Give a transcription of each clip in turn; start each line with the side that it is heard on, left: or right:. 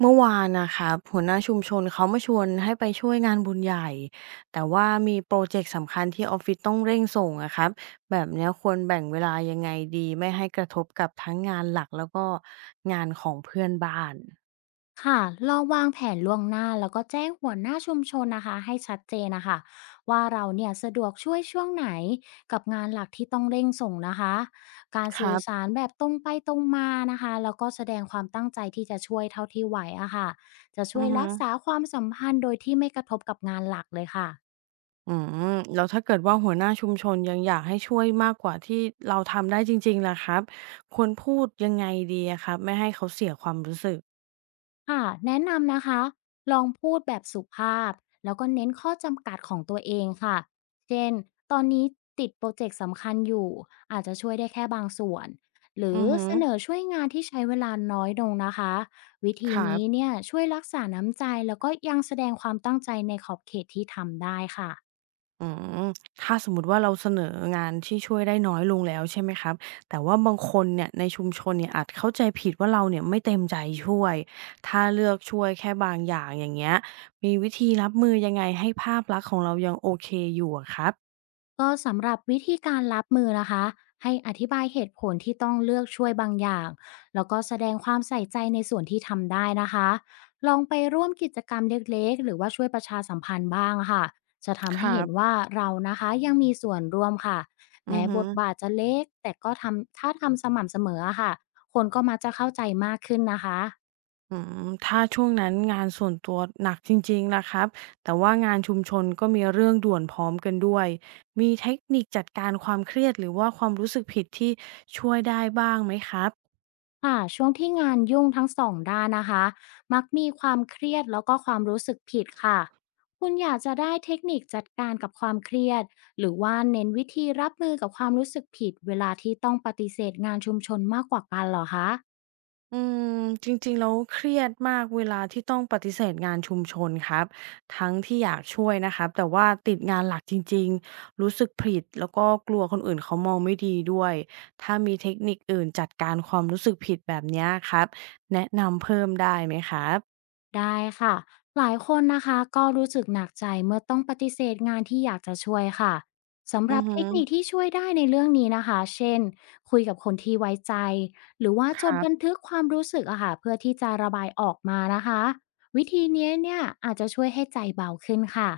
right: เมื่อวานนะคะหัวหน้าชุมชนเขามาชวนให้ไปช่วยงานบุญใหญ่แต่ว่ามีโปรเจกต์สำคัญที่ออฟฟิศต้องเร่งส่งอะครับแบบเนี้ยควรแบ่งเวลายังไงดีไม่ให้กระทบกับทั้งงานหลักแล้วก็งานของเพื่อนบ้าน
left: ค่ะลองวางแผนล่วงหน้าแล้วก็แจ้งหัวหน้าชุมชนนะคะให้ชัดเจนนะคะว่าเราเนี่ยสะดวกช่วยช่วงไหนกับงานหลักที่ต้องเร่งส่งนะคะการ
right: ค
left: สื่
right: รั
left: อสา
right: บ
left: รแบบตรงไปตรงมานะคะแล้วก็แสดงความตั้งใจที่จะช่วยเท่าที่ไหวอะค่ะจะ
right: อื
left: ช่วย
right: อฮึ
left: รักษาความสัมพันธ์โดยที่ไม่กระทบกับงานหลักเลยค่ะ
right: อืมแล้วถ้าเกิดว่าหัวหน้าชุมชนยังอยากให้ช่วยมากกว่าที่เราทำได้จริงๆล่ะครับควรพูดยังไงดีอะครับไม่ให้เขาเสียความรู้สึก
left: ค่ะแนะนำนะคะลองพูดแบบสุภาพแล้วก็เน้นข้อจำกัดของตัวเองค่ะเช่นตอนนี้ติดโปรเจกต์สำคัญอยู่อาจจะช่วยได้แค่บางส่วนหรือ
right: อือฮึ
left: เสนอช่วยงานที่ใช้เวลาน้อยลงนะคะวิธี
right: ครั
left: นี้
right: บ
left: เนี่ยช่วยรักษาน้ำใจแล้วก็ยังแสดงความตั้งใจในขอบเขตที่ทำได้ค่ะ
right: อืมถ้าสมมุติว่าเราเสนองานที่ช่วยได้น้อยลงแล้วใช่ไหมครับ แต่ว่าบางคนเนี่ยในชุมชนเนี่ยอาจเข้าใจผิดว่าเราเนี่ยไม่เต็มใจช่วย ถ้าเลือกช่วยแค่บางอย่างอย่างเงี้ยมีวิธีรับมือยังไงให้ภาพลักษณ์ของเรายังโอเคอยู่อะครับ
left: ก็สำหรับวิธีการรับมือนะคะให้อธิบายเหตุผลที่ต้องเลือกช่วยบางอย่างแล้วก็แสดงความใส่ใจในส่วนที่ทำได้นะคะลองไปร่วมกิจกรรมเล็กๆหรือว่าช่วยประชาสัมพันธ์บ้างค่ะจะทำ
right: ค
left: ให้
right: รั
left: เห็น
right: บ
left: ว่าเรานะคะยังมีส่วนร่วมค่ะ
right: อื
left: แม้
right: อฮึ
left: บทบาทจะเล็กแต่ก็ทำถ้าทำสม่ำเสมออะค่ะคนก็มักจะเข้าใจมากขึ้นนะคะ
right: อืมถ้าช่วงนั้นงานส่วนตัวหนักจริงๆนะครับแต่ว่างานชุมชนก็มีเรื่องด่วนพร้อมกันด้วยมีเทคนิคจัดการความเครียดหรือว่าความรู้สึกผิดที่ช่วยได้บ้างไหมครับ
left: ค่ะช่วงที่งานยุ่งทั้งสองด้านนะคะมักมีความเครียดแล้วก็ความรู้สึกผิดค่ะคุณอยากจะได้เทคนิคจัดการกับความเครียดหรือว่าเน้นวิธีรับมือกับความรู้สึกผิดเวลาที่ต้องปฏิเสธงานชุมชนมากกว่ากันเหรอคะ
right: อืมจริงๆแล้วเครียดมากเวลาที่ต้องปฏิเสธงานชุมชนครับทั้งที่อยากช่วยนะครับแต่ว่าติดงานหลักจริงๆรู้สึกผิดแล้วก็กลัวคนอื่นเขามองไม่ดีด้วยถ้ามีเทคนิคอื่นจัดการความรู้สึกผิดแบบเนี้ยครับแนะนำเพิ่มได้ไหมครับ
left: ได้ค่ะหลายคนนะคะก็รู้สึกหนักใจเมื่อต้องปฏิเสธงานที่อยากจะช่วยค่ะสำห
right: อื
left: รั
right: อ
left: บ
right: ฮึ
left: เทคนิคที่ช่วยได้ในเรื่องนี้นะคะเช่นคุยกับคนที่ไว้ใจหรือว่า
right: ค
left: จด
right: รั
left: บัน
right: บ
left: ทึกความรู้สึกอะค่ะเพื่อที่จะระบายออกมานะคะวิธีนี้เนี่ยอาจจะช่วยให้ใจเบาขึ้นค่ะ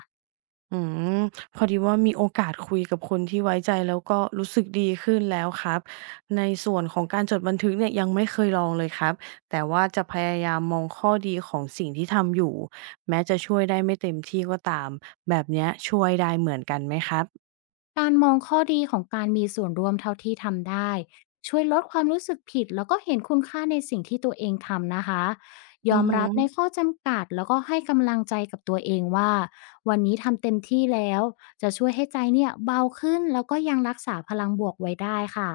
right: อืมพอดีว่ามีโอกาสคุยกับคนที่ไว้ใจแล้วก็รู้สึกดีขึ้นแล้วครับในส่วนของการจดบันทึกเนี่ยยังไม่เคยลองเลยครับแต่ว่าจะพยายามมองข้อดีของสิ่งที่ทำอยู่แม้จะช่วยได้ไม่เต็มที่ก็ตามแบบเนี้ยช่วยได้เหมือนกันไหมครับ
left: การมองข้อดีของการมีส่วนร่วมเท่าที่ทำได้ช่วยลดความรู้สึกผิดแล้วก็เห็นคุณค่าในสิ่งที่ตัวเองทำนะคะยอ
right: อื
left: ม
right: อฮึ
left: รับในข้อจำกัดแล้วก็ให้กำลังใจกับตัวเองว่าวันนี้ทำเต็มที่แล้วจะช่วยให้ใจเนี่ยเบาขึ้นแล้วก็ยังรักษาพลังบวกไว้ได้ค่ะ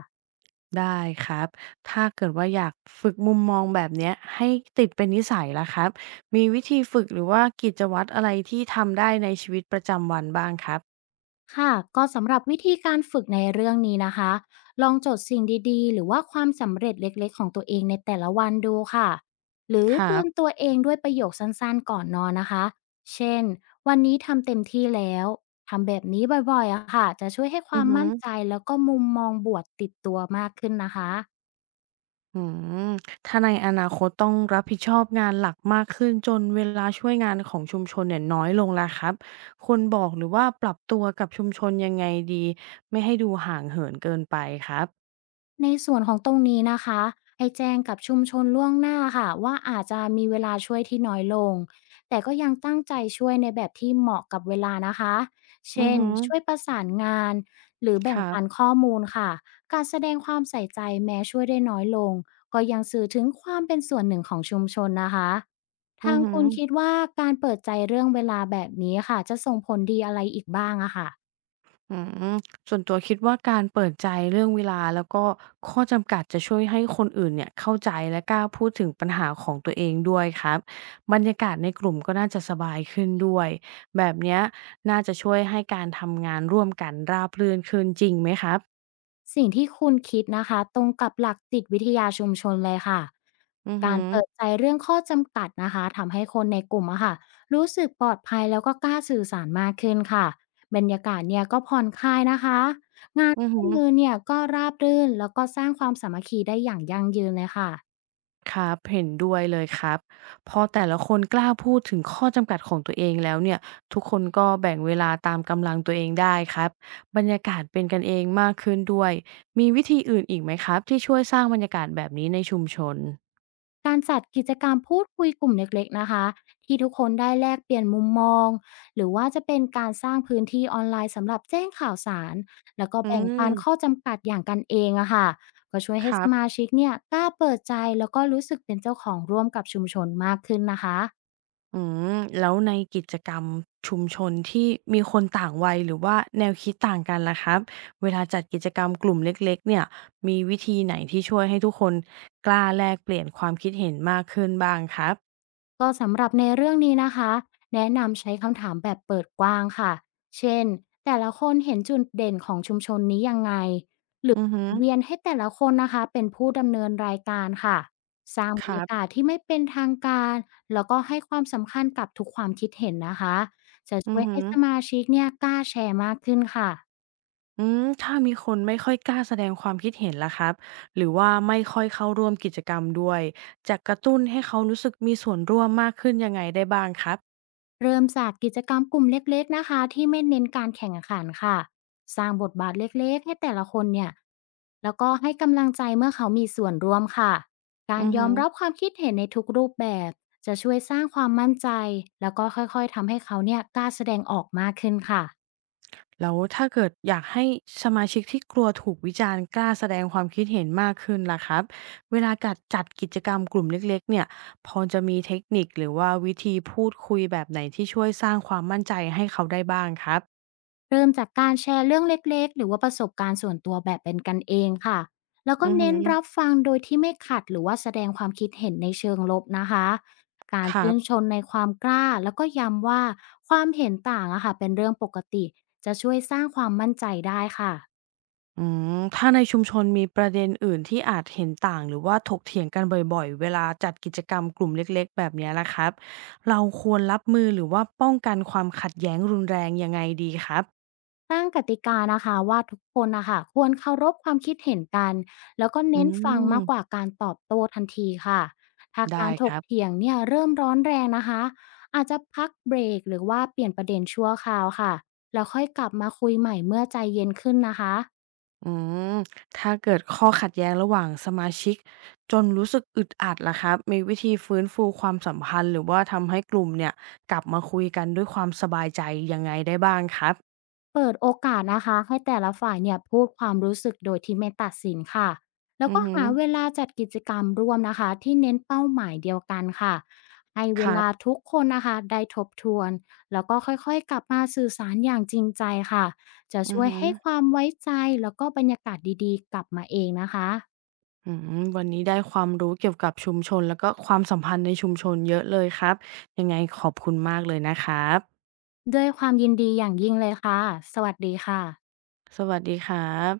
right: ได้ครับถ้าเกิดว่าอยากฝึกมุมมองแบบเนี้ยให้ติดเป็นนิสัยล่ะครับมีวิธีฝึกหรือว่ากิจวัตรอะไรที่ทำได้ในชีวิตประจำวันบ้างครับ
left: ค่ะก็สำหรับวิธีการฝึกในเรื่องนี้นะคะลองจดสิ่งดีๆหรือว่าความสำเร็จเล็กๆของตัวเองในแต่ละวันดูค่ะหรือ
right: ครั
left: เตือนตั
right: บ
left: วเองด้วยประโยคสั้นๆก่อนนอนนะคะเช่นวันนี้ทำเต็มที่แล้วทำแบบนี้บ่อยๆอะค่ะจะช่วยให้ค
right: อื
left: วา
right: อ
left: ม
right: ฮึ
left: มั่นใจแล้วก็มุมมองบวกติดตัวมากขึ้นนะคะ
right: อืมถ้าในอนาคตต้องรับผิดชอบงานหลักมากขึ้นจนเวลาช่วยงานของชุมชนเนี่ยน้อยลงแล้วครับควรบอกหรือว่าปรับตัวกับชุมชนยังไงดีไม่ให้ดูห่างเหินเกินไปครับ
left: ในส่วนของตรงนี้นะคะให้แจ้งกับชุมชนล่วงหน้าค่ะว่าอาจจะมีเวลาช่วยที่น้อยลงแต่ก็ยังตั้งใจช่วยในแบบที่เหมาะกับเวลานะคะ
right: อื
left: เช่
right: อ
left: น
right: ฮึ
left: ช่วยประสานงานหรือ
right: ค
left: แบ่ง
right: รั
left: ปัน
right: บ
left: ข้อมูลค่ะการแสดงความใส่ใจแม้ช่วยได้น้อยลงก็ยังสื่อถึงความเป็นส่วนหนึ่งของชุมชนนะคะ
right: อื
left: ทา
right: อ
left: ง
right: ฮึ
left: คุณคิดว่าการเปิดใจเรื่องเวลาแบบนี้ค่ะจะส่งผลดีอะไรอีกบ้างอะค่ะ
right: อืมส่วนตัวคิดว่าการเปิดใจเรื่องเวลาแล้วก็ข้อจำกัดจะช่วยให้คนอื่นเนี่ยเข้าใจและกล้าพูดถึงปัญหาของตัวเองด้วยครับบรรยากาศในกลุ่มก็น่าจะสบายขึ้นด้วยแบบเนี้ยน่าจะช่วยให้การทำงานร่วมกันราบรื่นขึ้นจริงไหมครับ
left: สิ่งที่คุณคิดนะคะตรงกับหลักจิตวิทยาชุมชนเลยค่ะ
right: อือหื
left: การ
right: อ
left: เปิดใจเรื่องข้อจำกัดนะคะทำให้คนในกลุ่มอะค่ะรู้สึกปลอดภัยแล้วก็กล้าสื่อสารมากขึ้นค่ะบรรยากาศเนี่ยก็ผ่อนคลายนะคะงาน
right: อือ
left: ร่ว
right: หื
left: ม
right: อ
left: มือเนี่ยก็ราบรื่นแล้วก็สร้างความสามัคคีได้อย่างยั่งยืนเลยค่ะ
right: ครับเห็นด้วยเลยครับพอแต่ละคนกล้าพูดถึงข้อจำกัดของตัวเองแล้วเนี่ยทุกคนก็แบ่งเวลาตามกำลังตัวเองได้ครับบรรยากาศเป็นกันเองมากขึ้นด้วยมีวิธีอื่นอีกไหมครับที่ช่วยสร้างบรรยากาศแบบนี้ในชุมชน
left: การจัดกิจกรรมพูดคุยกลุ่มเล็กๆนะคะที่ทุกคนได้แลกเปลี่ยนมุมมองหรือว่าจะเป็นการสร้างพื้นที่ออนไลน์สำหรับแจ้งข่าวสารแล้วก็
right: อื
left: แบ่งปันข้อ
right: ม
left: จำกัดอย่างกันเองอะค่ะก็ช่วย
right: ค
left: ให้ส
right: รั
left: มา
right: บ
left: ชิกเนี่ยกล้าเปิดใจแล้วก็รู้สึกเป็นเจ้าของร่วมกับชุมชนมากขึ้นนะคะ
right: อืมแล้วในกิจกรรมชุมชนที่มีคนต่างวัยหรือว่าแนวคิดต่างกันล่ะครับเวลาจัดกิจกรรมกลุ่มเล็กๆเนี่ยมีวิธีไหนที่ช่วยให้ทุกคนกล้าแลกเปลี่ยนความคิดเห็นมากขึ้นบ้างครับ
left: ก็สำหรับในเรื่องนี้นะคะแนะนำใช้คำถามแบบเปิดกว้างค่ะเช่นแต่ละคนเห็นจุดเด่นของชุมชนนี้ยังไง
right: อือฮึ
left: เวียนให้แต่ละคนนะคะเป็นผู้ดำเนินรายการค่ะสร้าง
right: ค
left: บรร
right: รั
left: ยากา
right: บ
left: ศที่ไม่เป็นทางการแล้วก็ให้ความสำคัญกับทุกความคิดเห็นนะคะจะ
right: อื
left: ช่ว
right: อ
left: ย
right: ฮึ
left: ให้สมาชิกเนี่ยกล้าแชร์มากขึ้นค่ะ
right: อืมถ้ามีคนไม่ค่อยกล้าแสดงความคิดเห็นล่ะครับหรือว่าไม่ค่อยเข้าร่วมกิจกรรมด้วยจะกระตุ้นให้เขารู้สึกมีส่วนร่วมมากขึ้นยังไงได้บ้างครับ
left: เริ่มจากกิจกรรมกลุ่มเล็กๆนะคะที่ไม่เน้นการแข่งขันค่ะสร้างบทบาทเล็กๆให้แต่ละคนเนี่ยแล้วก็ให้กำลังใจเมื่อเขามีส่วนร่วมค่ะกา
right: อื
left: ร
right: อ
left: ย
right: ฮึ
left: อมรับความคิดเห็นในทุกรูปแบบจะช่วยสร้างความมั่นใจแล้วก็ค่อยๆทำให้เขาเนี่ยกล้าแสดงออกมากขึ้นค่ะ
right: แล้วถ้าเกิดอยากให้สมาชิกที่กลัวถูกวิจารณ์กล้าแสดงความคิดเห็นมากขึ้นล่ะครับเวลากัดจัดกิจกรรมกลุ่มเล็กๆเนี่ยพอจะมีเทคนิคหรือว่าวิธีพูดคุยแบบไหนที่ช่วยสร้างความมั่นใจให้เขาได้บ้างครับ
left: เริ่มจากการแชร์เรื่องเล็กๆ หรือว่าประสบการณ์ส่วนตัวแบบเป็นกันเองค่ะ แล้วก็
right: อือฮ
left: เน้นรับฟังโดยที่ไม่ขัดหรือว่าแสดงความคิดเห็นในเชิงลบนะคะ การ
right: ครั
left: ชื่
right: บ
left: นชนในความกล้าแล้วก็ย้ำว่าความเห็นต่างอะค่ะเป็นเรื่องปกติจะช่วยสร้างความมั่นใจได้ค่ะ
right: อืมถ้าในชุมชนมีประเด็นอื่นที่อาจเห็นต่างหรือว่าถกเถียงกันบ่อยๆเวลาจัดกิจกรรมกลุ่มเล็กๆแบบเนี้ยล่ะครับเราควรรับมือหรือว่าป้องกันความขัดแย้งรุนแรงยังไงดีครับ
left: ตั้งกติกานะคะว่าทุกคนนะคะควรเคารพความคิดเห็นกันแล้วก็
right: อื
left: เน้นฟังมากกว่า
right: ม
left: การตอบโต้ทันทีค่ะถ้ากา
right: ได้
left: รถ
right: ค
left: ก
right: รับ
left: เถียงเนี่ยเริ่มร้อนแรงนะคะอาจจะพักเบรกหรือว่าเปลี่ยนประเด็นชั่วคราวค่ะแล้วค่อยกลับมาคุยใหม่เมื่อใจเย็นขึ้นนะคะ
right: อืมถ้าเกิดข้อขัดแย้งระหว่างสมาชิกจนรู้สึกอึดอัดล่ะครับมีวิธีฟื้นฟูความสัมพันธ์หรือว่าทำให้กลุ่มเนี่ยกลับมาคุยกันด้วยความสบายใจยังไงได้บ้างครับ
left: เปิดโอกาสนะคะให้แต่ละฝ่ายเนี่ยพูดความรู้สึกโดยที่ไม่ตัดสินค่ะแล้ว
right: อือ
left: ก็
right: หือ
left: หาเวลาจัดกิจกรรมร่วมนะคะที่เน้นเป้าหมายเดียวกันค่ะให้
right: ค
left: เว
right: รับ
left: ลาทุกคนนะคะได้ทบทวนแล้วก็ค่อยๆกลับมาสื่อสารอย่างจริงใจค่ะจะ
right: อือ
left: ช่วย
right: หือ
left: ให้ความไว้ใจแล้วก็บรรยากาศดีๆกลับมาเองนะคะ
right: อืมวันนี้ได้ความรู้เกี่ยวกับชุมชนแล้วก็ความสัมพันธ์ในชุมชนเยอะเลยครับยังไงขอบคุณมากเลยนะครับ
left: ด้วยความยินดีอย่างยิ่งเลยค่ะสวัสดีค่ะ
right: สวัสดีครับ